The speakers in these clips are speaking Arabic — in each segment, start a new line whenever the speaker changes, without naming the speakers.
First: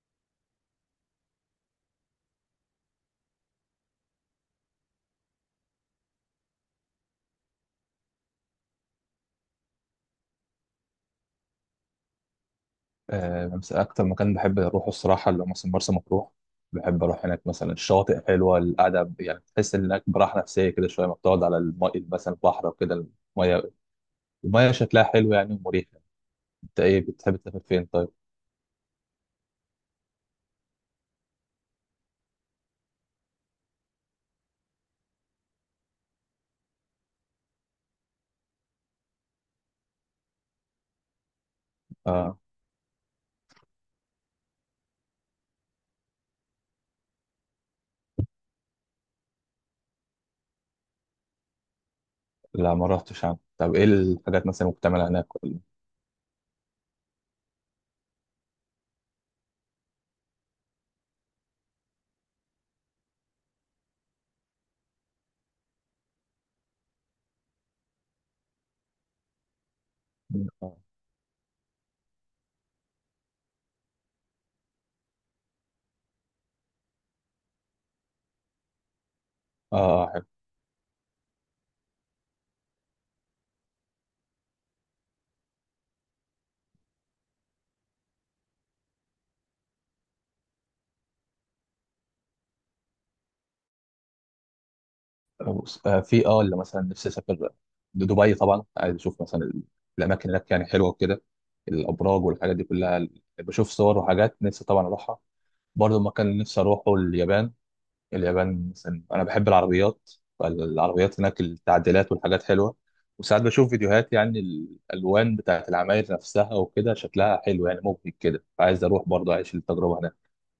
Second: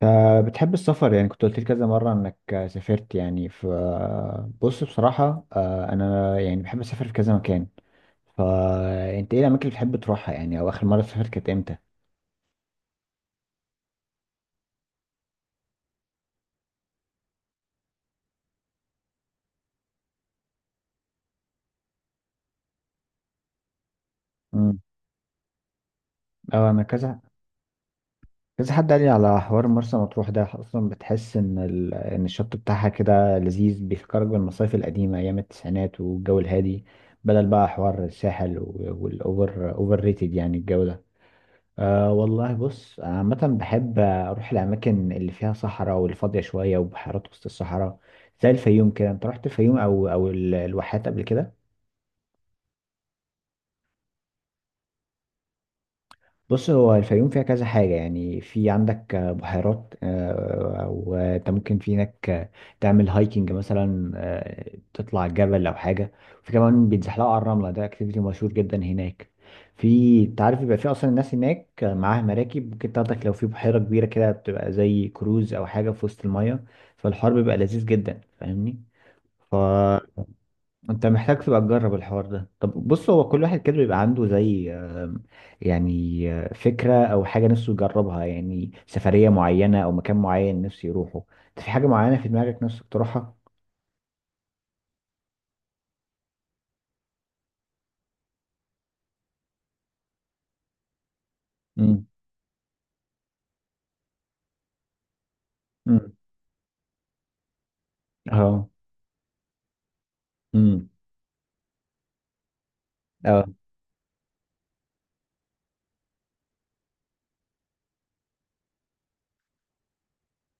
فبتحب السفر يعني كنت قلت لي كذا مرة انك سافرت يعني بص، بصراحة، انا يعني بحب اسافر في كذا مكان. فانت ايه الاماكن اللي بتحب تروحها يعني، او اخر مرة سافرت كانت امتى؟
بس أكتر مكان بحب أروحه الصراحة اللي هو مثلا مرسى مطروح. بحب أروح هناك، مثلا الشواطئ حلوة، القعدة يعني تحس إنك براحة نفسية كده شوية، ما بتقعد على الماء مثلا البحر وكده. المية المية
امم.
شكلها حلو يعني ومريحة.
اه،
أنت
انا
إيه
كذا
بتحب تسافر فين طيب؟
كذا حد قال لي على حوار مرسى مطروح ده، اصلا بتحس ان الشط بتاعها كده لذيذ، بيفكرك بالمصايف القديمة ايام التسعينات والجو الهادي. بدل بقى حوار الساحل والاوفر اوفر ريتد يعني، الجو ده. أه
آه
والله، بص، عامة بحب أروح الأماكن اللي فيها صحراء والفاضية شوية، وبحيرات وسط الصحراء. زي الفيوم كده. أنت رحت الفيوم أو الواحات قبل كده؟
لا، ما رحتش عنه. طب إيه الحاجات مثلا ممكن تعملها هناك ولا؟
بص، هو الفيوم فيها كذا حاجة يعني، في عندك بحيرات، وانت ممكن في هناك تعمل هايكنج مثلا، تطلع الجبل أو حاجة. في كمان بيتزحلقوا على الرملة، ده اكتيفيتي مشهور جدا هناك. في، انت عارف، بيبقى
آه،
في أصلا الناس هناك معاها مراكب ممكن تاخدك، لو في بحيرة كبيرة كده بتبقى زي كروز أو حاجة في وسط المية. فالحوار بيبقى لذيذ جدا، فاهمني؟ ف
آه، حلو.
انت محتاج تبقى تجرب الحوار ده. طب بص، هو كل واحد كده بيبقى عنده زي يعني فكرة او حاجة نفسه يجربها، يعني سفرية معينة او مكان معين نفسه يروحه. انت في حاجة معينة في دماغك نفسك تروحها؟
بص، في اللي مثلا نفسي أسافر دبي طبعا، عايز أشوف مثلا الأماكن هناك يعني حلوة وكده.
امم.
الأبراج والحاجات دي كلها. بشوف صور وحاجات، نفسي طبعا أروحها. برضه
امم.
المكان اللي نفسي أروحه اليابان.
اه.
اليابان مثلا، أنا بحب العربيات.
امم.
فالعربيات هناك، التعديلات والحاجات حلوة. وساعات بشوف فيديوهات، يعني الألوان بتاعت العماير نفسها وكده شكلها حلو يعني. ممكن كده عايز أروح برضه أعيش التجربة هناك.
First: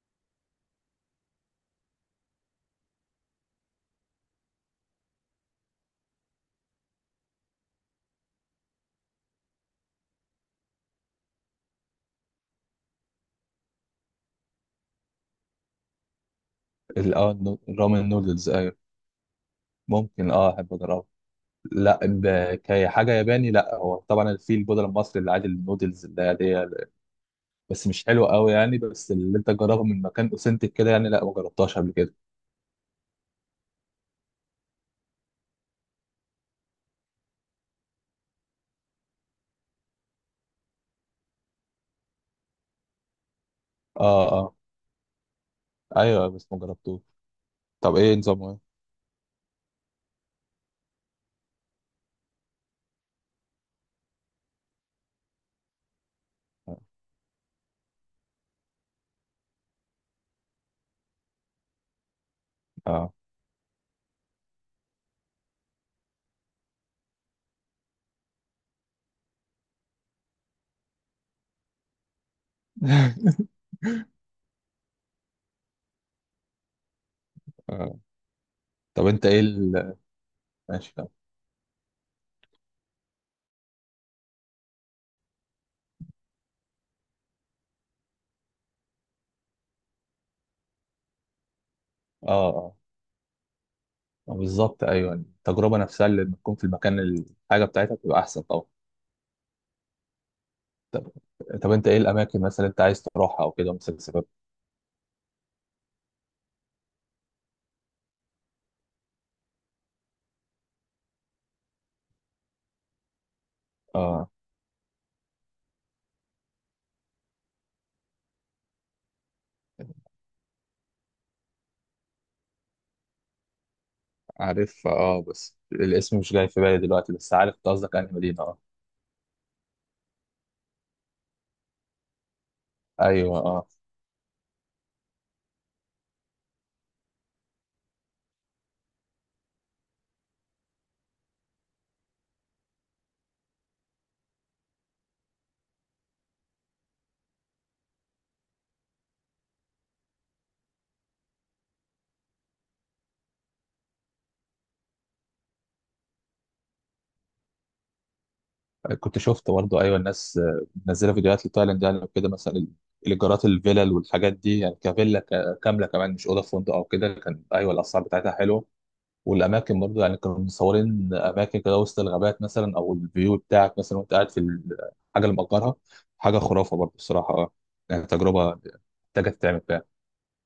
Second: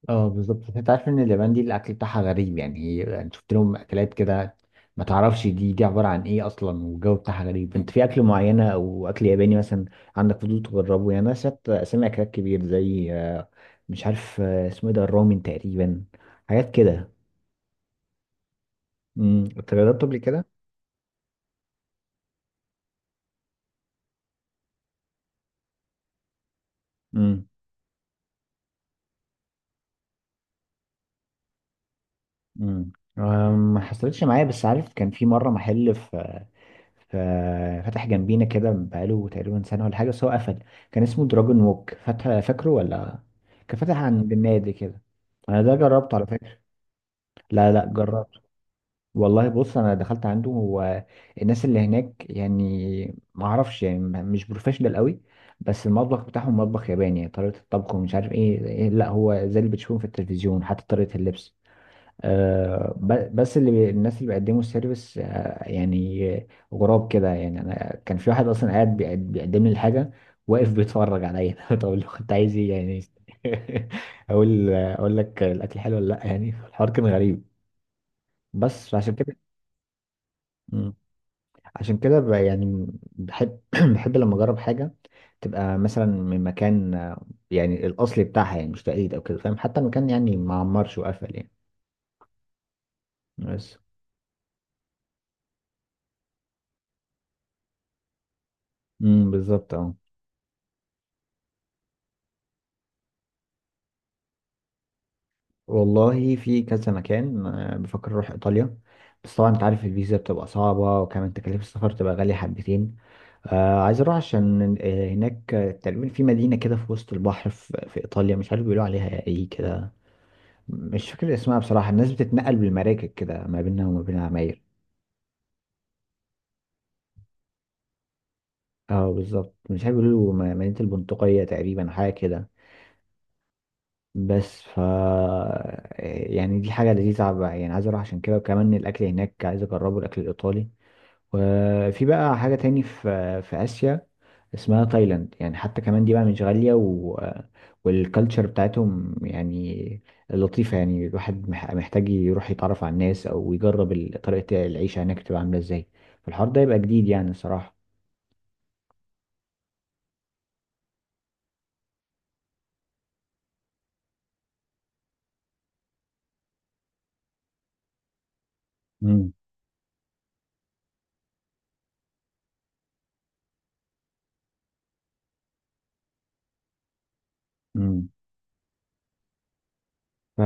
اه، بالظبط. انت عارف ان اليابان دي الاكل بتاعها غريب يعني، هي يعني شفت لهم اكلات كده، ما تعرفش دي عباره عن ايه اصلا، والجو بتاعها غريب. انت في اكل معينه او اكل ياباني مثلا عندك فضول تجربه يعني؟ انا شفت اسامي اكلات كبير زي مش عارف اسمه ايه ده، الرامن تقريبا، حاجات كده.
الرامن نودلز، أيوة.
امم. انت جربته قبل
ممكن
كده؟
أحب أجربها. لا، كحاجة ياباني لا. هو طبعا في البودرة المصري اللي عادي النودلز اللي هي دي.
امم.
بس مش حلوة قوي يعني. بس اللي انت تجربها من مكان اوثنتك كده يعني، لا ما جربتهاش قبل كده.
امم. ما حصلتش معايا، بس عارف كان في مره محل في، ففتح جنبينا كده بقاله تقريبا سنة ولا حاجة، بس هو قفل. كان اسمه دراجون ووك، فاتح فاكره ولا؟ كان فاتح
اه،
عند
اه.
النادي كده. انا ده جربته على
ايوه، بس
فكرة.
ما جربتوش.
لا لا،
طب ايه
جربته.
نظامه؟
والله بص، انا دخلت عنده. هو الناس اللي هناك يعني ما اعرفش يعني مش بروفيشنال قوي. بس المطبخ بتاعهم
ايه،
مطبخ ياباني يعني، طريقة الطبخ ومش عارف ايه إيه، لا هو زي اللي بتشوفهم في التلفزيون، حتى طريقة اللبس.
اه.
بس اللي الناس اللي بيقدموا السيرفيس يعني غراب كده يعني. انا كان في واحد اصلا قاعد بيقدم لي الحاجه، واقف بيتفرج عليا. طب لو كنت عايز ايه يعني؟ اقول لك الاكل حلو ولا لا، يعني الحوار كان غريب،
اه
بس
طب
عشان
انت
كده.
ايه
مم.
ماشي، طب.
عشان كده يعني بحب بحب لما اجرب حاجه تبقى مثلا من مكان يعني الاصلي بتاعها، يعني مش تقليد او كده، فاهم؟ حتى المكان يعني ما عمرش وقفل يعني،
اه، اه،
بس.
بالظبط. ايوه التجربه نفسها اللي تكون في المكان، الحاجه بتاعتها بتبقى احسن طبعا.
امم، بالظبط، اه.
طب طب انت ايه الاماكن مثلا انت عايز تروحها او كده، مثلا سبب؟
والله في كذا مكان بفكر اروح ايطاليا. بس طبعا انت عارف الفيزا بتبقى صعبة، وكمان تكاليف السفر تبقى غالية حبتين. عايز اروح
اه،
عشان هناك تقريبا في مدينة كده في وسط البحر في ايطاليا، مش عارف بيقولوا عليها ايه كده. مش فاكر اسمها بصراحة. الناس بتتنقل بالمراكب كده ما بينها وما بين العماير.
عارف. اه بس الاسم مش جاي في بالي دلوقتي. بس عارف انت قصدك انهي مدينه، اه.
اه بالظبط، مش عارف بيقولوا مدينة البندقية تقريبا، حاجة كده.
ايوه، اه.
بس يعني دي حاجة لذيذة بقى، يعني عايز اروح عشان كده. وكمان الأكل هناك عايز أجربه، الأكل الإيطالي. وفي بقى حاجة تاني في آسيا اسمها تايلاند، يعني حتى كمان دي بقى مش غالية والكالتشر بتاعتهم يعني لطيفة يعني، الواحد محتاج يروح يتعرف على الناس، أو يجرب طريقة العيشة هناك تبقى عاملة ازاي. فالحوار ده يبقى جديد يعني الصراحة.
كنت شفت برضه، ايوه، الناس منزله فيديوهات لتايلاند يعني وكده مثلا. الايجارات، الفيلل والحاجات دي يعني كفيلا كامله، كمان مش اوضه في فندق او كده. كان ايوه الاسعار بتاعتها حلوه. والاماكن برضه، يعني كانوا مصورين اماكن كده وسط الغابات مثلا، او الفيو بتاعك مثلا وانت قاعد في الحاجه اللي مأجرها. حاجه خرافه برضه الصراحه، اه. يعني
مم.
تجربه محتاجه تتعمل فعلا.
ف-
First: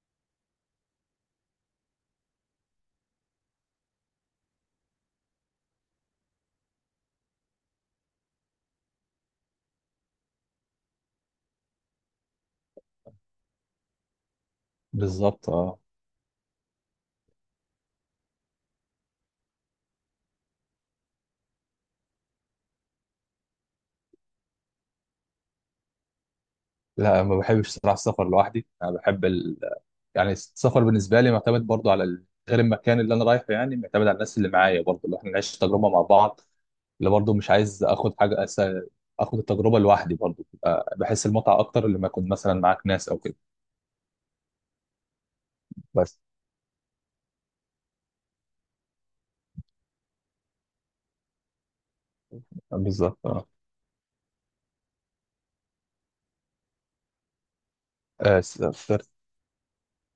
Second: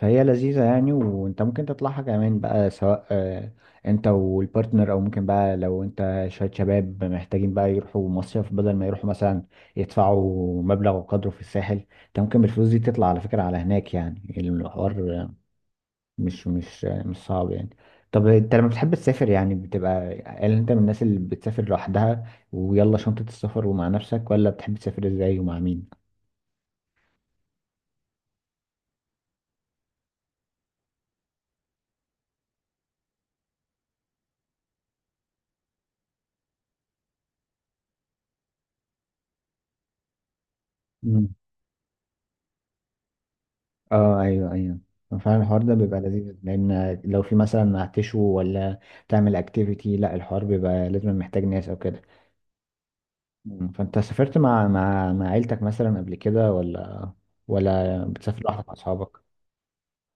فهي لذيذة يعني، وانت ممكن تطلعها كمان بقى، سواء انت والبارتنر، او ممكن بقى لو انت شوية شباب محتاجين بقى يروحوا مصيف بدل ما يروحوا مثلا يدفعوا مبلغ وقدره في الساحل. انت ممكن بالفلوس دي تطلع على فكرة على هناك، يعني الحوار
بالظبط، اه.
مش صعب يعني. طب انت لما بتحب تسافر يعني بتبقى، هل انت من الناس اللي بتسافر لوحدها ويلا شنطة السفر ومع نفسك، ولا بتحب تسافر ازاي ومع مين؟
لا، ما بحبش صراحه السفر لوحدي. انا بحب يعني السفر بالنسبه لي معتمد برضه على غير المكان اللي انا رايحه، يعني معتمد على الناس اللي معايا برضه، اللي احنا نعيش التجربه مع بعض. اللي برضه مش عايز اخد حاجه اخد التجربه لوحدي برضه. بحس المتعه اكتر لما اكون مثلا معاك ناس او كده.
اه، ايوه ايوه، فعلا الحوار ده بيبقى
بس
لذيذ، لان لو في مثلا هتشوي ولا تعمل اكتيفيتي، لا الحوار بيبقى لازم، محتاج ناس او كده.
بالظبط، اه.
مم. فانت سافرت مع عيلتك مثلا قبل كده، ولا بتسافر
آه،
لوحدك مع
سافرت.
اصحابك؟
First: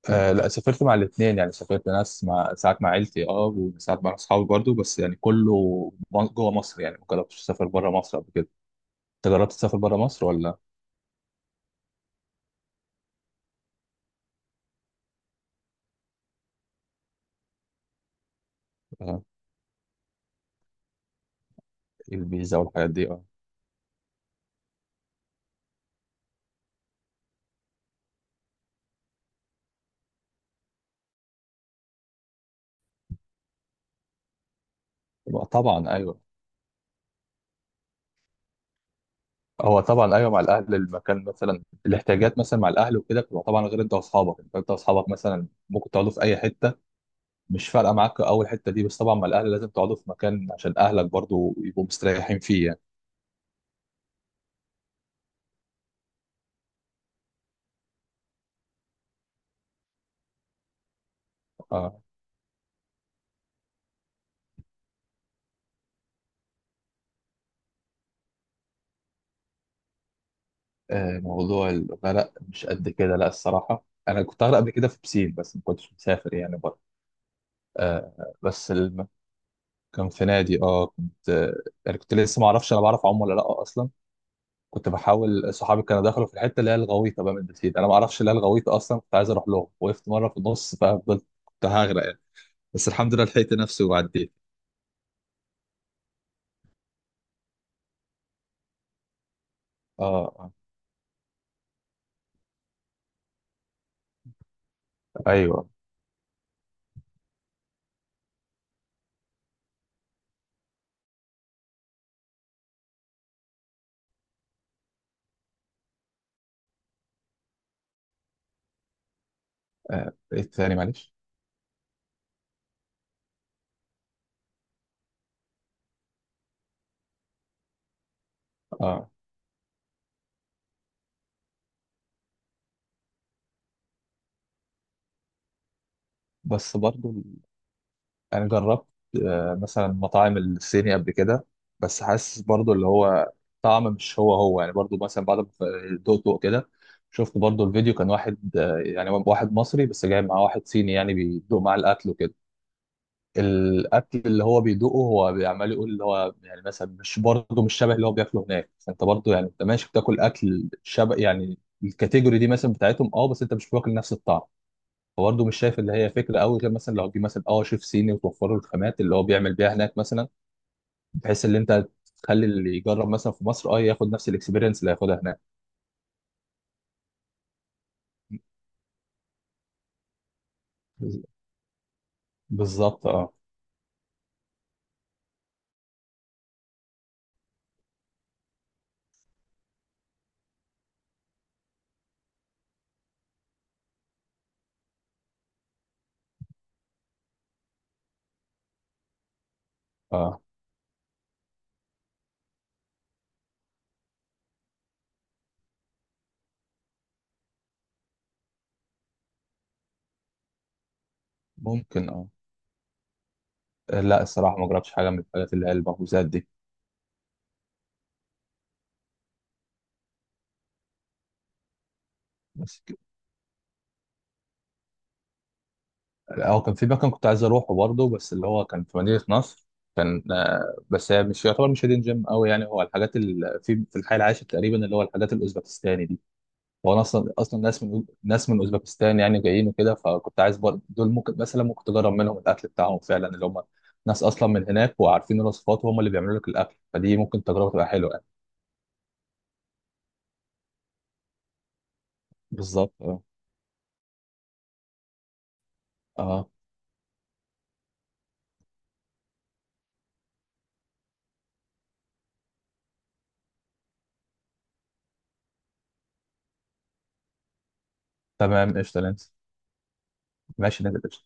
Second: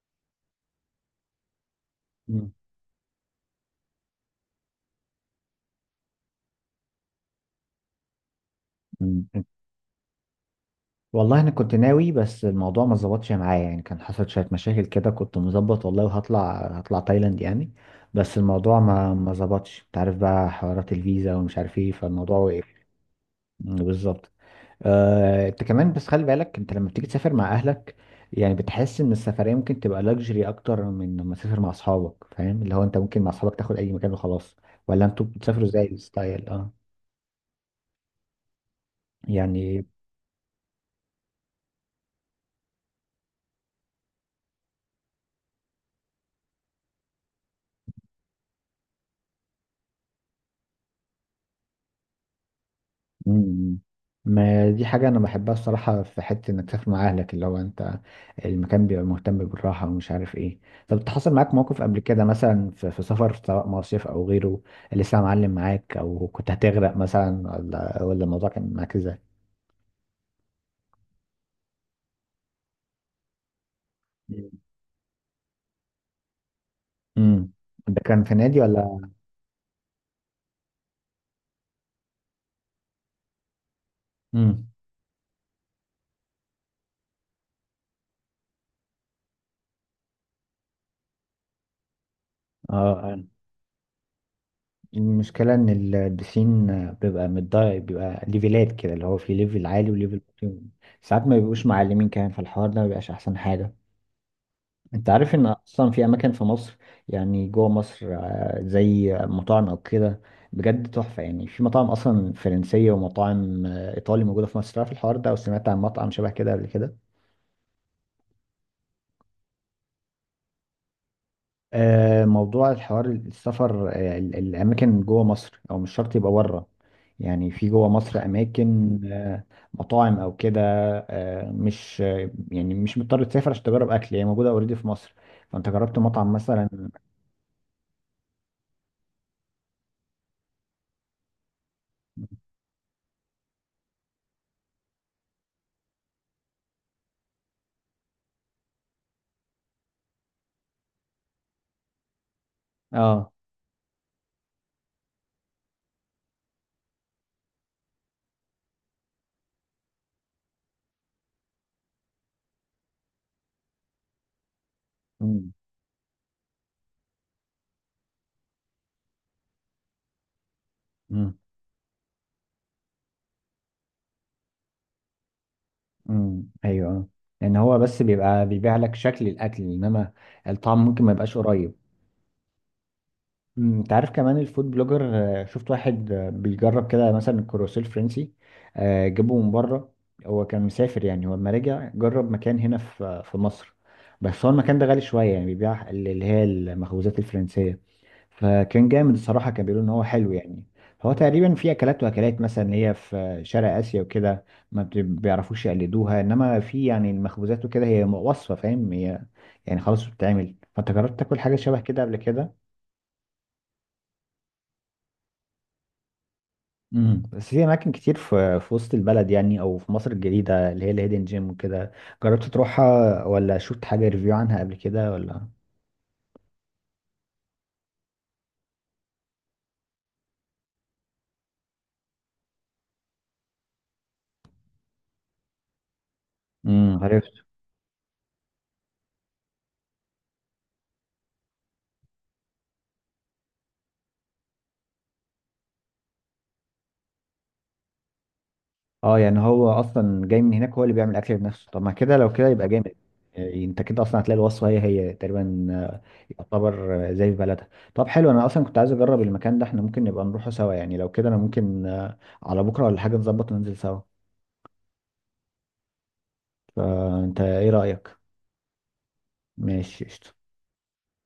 آه لا، سافرت مع الاثنين يعني. سافرت ناس
مم.
مع ساعات مع عيلتي، وساعات مع اصحابي برضو، بس يعني كله جوه مصر. يعني ما جربتش اسافر بره مصر قبل كده. انت
مم.
جربت تسافر بره مصر ولا؟
والله انا كنت ناوي، بس الموضوع ما ظبطش معايا يعني، كان حصل شويه مشاكل كده، كنت مظبط والله، وهطلع تايلاند يعني. بس الموضوع ما
آه.
ما ظبطش. انت عارف بقى حوارات الفيزا ومش عارف ايه،
إيه،
فالموضوع
الفيزا
وقف.
والحاجات دي، اه.
مم، بالظبط. انت كمان بس خلي بالك، انت لما بتيجي تسافر مع اهلك يعني بتحس ان السفريه ممكن تبقى لاكجري اكتر من لما تسافر مع اصحابك، فاهم؟ اللي هو انت ممكن مع اصحابك تاخد اي مكان وخلاص، ولا انتوا
يبقى
بتسافروا ازاي
طبعا، ايوه.
الستايل، اه؟
هو
يعني.
طبعا ايوه، مع الاهل المكان مثلا، الاحتياجات مثلا مع الاهل وكده بتبقى طبعا غير انت واصحابك. أنت واصحابك مثلا ممكن تقعدوا في اي حته، مش فارقه معاك اول حته دي. بس طبعا مع الاهل لازم تقعدوا في مكان عشان اهلك برضو يبقوا مستريحين فيه يعني.
مم. ما دي حاجه انا بحبها الصراحه، في حته انك تسافر مع اهلك، اللي هو انت المكان بيبقى مهتم بالراحه ومش عارف ايه. طب حصل معاك موقف قبل
آه.
كده، مثلا في سفر سواء مصيف او غيره، اللي لسه معلم معاك، او كنت هتغرق مثلا ولا الموضوع كان معاك ازاي؟
موضوع الأغنية، لا مش قد كده. لا الصراحة، أنا كنت أغرق قبل كده في بسين، بس ما كنتش مسافر يعني بره.
امم. ده كان في نادي
بس
ولا؟
كان في نادي. اه كنت يعني كنت لسه ما اعرفش انا بعرف اعوم ولا لا اصلا.
امم.
كنت بحاول، صحابي كانوا دخلوا في الحته اللي هي الغويطه، بقى من البسين انا ما اعرفش اللي هي الغويطه اصلا. كنت عايز اروح لهم، وقفت مره في النص ففضلت كنت هغرق يعني. بس الحمد
اه.
لله لحقت نفسي وعديت.
المشكله ان البسين بيبقى متضايق، بيبقى ليفلات كده اللي هو في ليفل عالي
اه،
وليفل واطي. ساعات ما بيبقوش معلمين كمان، في الحوار ده ما بيبقاش احسن حاجه. انت عارف ان
ايوه.
اصلا في اماكن في مصر، يعني جوه مصر زي مطاعم او كده، بجد تحفه. يعني في مطاعم اصلا فرنسيه ومطاعم ايطالي موجوده في مصر، عارف الحوار ده او سمعت عن مطعم شبه كده قبل كده؟
ايه الثاني معلش؟
موضوع الحوار السفر، الأماكن جوه مصر أو مش شرط يبقى بره. يعني في جوه مصر أماكن،
اه،
مطاعم أو كده، مش يعني مش مضطر تسافر عشان تجرب أكل، هي موجودة أوريدي في مصر. فأنت جربت مطعم
بس
مثلا؟
برضو انا جربت، مثلا مطاعم الصيني قبل كده. بس حاسس برضو اللي هو طعم مش هو هو يعني. برضو مثلا بعد ما دقت دقت كده، شفت برضو الفيديو كان واحد، يعني واحد مصري بس جاي معاه واحد صيني يعني بيدوق معاه الاكل وكده.
اه.
الاكل اللي هو بيدوقه هو بيعمل يقول اللي هو، يعني مثلا مش، برضو مش شبه اللي هو بياكله هناك. فانت برضو يعني انت ماشي بتاكل اكل شبه يعني الكاتيجوري دي مثلا بتاعتهم، بس انت مش واكل نفس الطعم. فبرضه
امم.
مش شايف اللي هي فكره قوي، غير مثلا لو تجيب مثلا شيف صيني وتوفر له الخامات اللي هو بيعمل بيها هناك مثلا،
امم.
بحيث ان انت تخلي اللي يجرب مثلا في مصر ياخد نفس الاكسبيرينس اللي هياخدها هناك.
امم. ايوه. آه. لأن هو بس بيبقى بيبيع لك شكل الأكل، إنما الطعم ممكن ما يبقاش قريب.
بالظبط، اه.
مم، انت عارف كمان الفود بلوجر، شفت واحد بيجرب كده مثلا الكروسيل الفرنسي، جابه من بره. هو كان مسافر يعني، هو لما رجع جرب مكان هنا في في مصر. بس هو المكان ده غالي شوية، يعني بيبيع اللي هي المخبوزات الفرنسية. فكان جامد الصراحة، كان بيقولوا ان هو حلو
اه،
يعني. هو تقريبا في اكلات، واكلات مثلا اللي هي في شرق اسيا وكده، ما بيعرفوش يقلدوها، انما في يعني المخبوزات وكده هي وصفة، فاهم؟ هي يعني خلاص بتتعمل. فانت جربت تاكل حاجة شبه كده
ممكن،
قبل
اه.
كده؟
لا الصراحه ما جربتش حاجه من الحاجات اللي هي المخبوزات دي.
امم. بس في اماكن كتير في وسط البلد يعني، او في مصر الجديده، اللي هي الهيدن جيم وكده، جربت
بس
تروحها ولا شفت حاجه ريفيو عنها قبل كده ولا؟
اه كان في مكان كنت عايز اروحه برضه، بس اللي هو كان في مدينه نصر. كان، بس هي مش يعتبر مش هيدين جيم قوي يعني. هو الحاجات اللي في الحي العاشر تقريبا، اللي هو الحاجات الاوزبكستاني دي. هو انا
امم.
اصلا
عرفت.
اصلا ناس من اوزبكستان، يعني جايين وكده. فكنت عايز برضه دول ممكن تجرب منهم الاكل بتاعهم فعلا، اللي هم ناس اصلا من هناك وعارفين الوصفات، وهم اللي بيعملوا لك الاكل. فدي ممكن تجربه تبقى حلوه يعني.
اه، يعني هو اصلا جاي من هناك، هو اللي بيعمل اكل بنفسه. طب ما كده، لو كده يبقى جامد.
بالظبط، اه.
يعني انت كده اصلا هتلاقي الوصفه هي هي تقريبا،
اه،
يعتبر زي في بلدها. طب حلو، انا اصلا كنت عايز اجرب المكان ده. احنا ممكن نبقى نروحه سوا يعني، لو كده انا ممكن على بكره ولا حاجه نظبط وننزل سوا، فانت ايه رايك؟
تمام قشطه نانسي.
ماشي قشطة.
ماشي نانسي.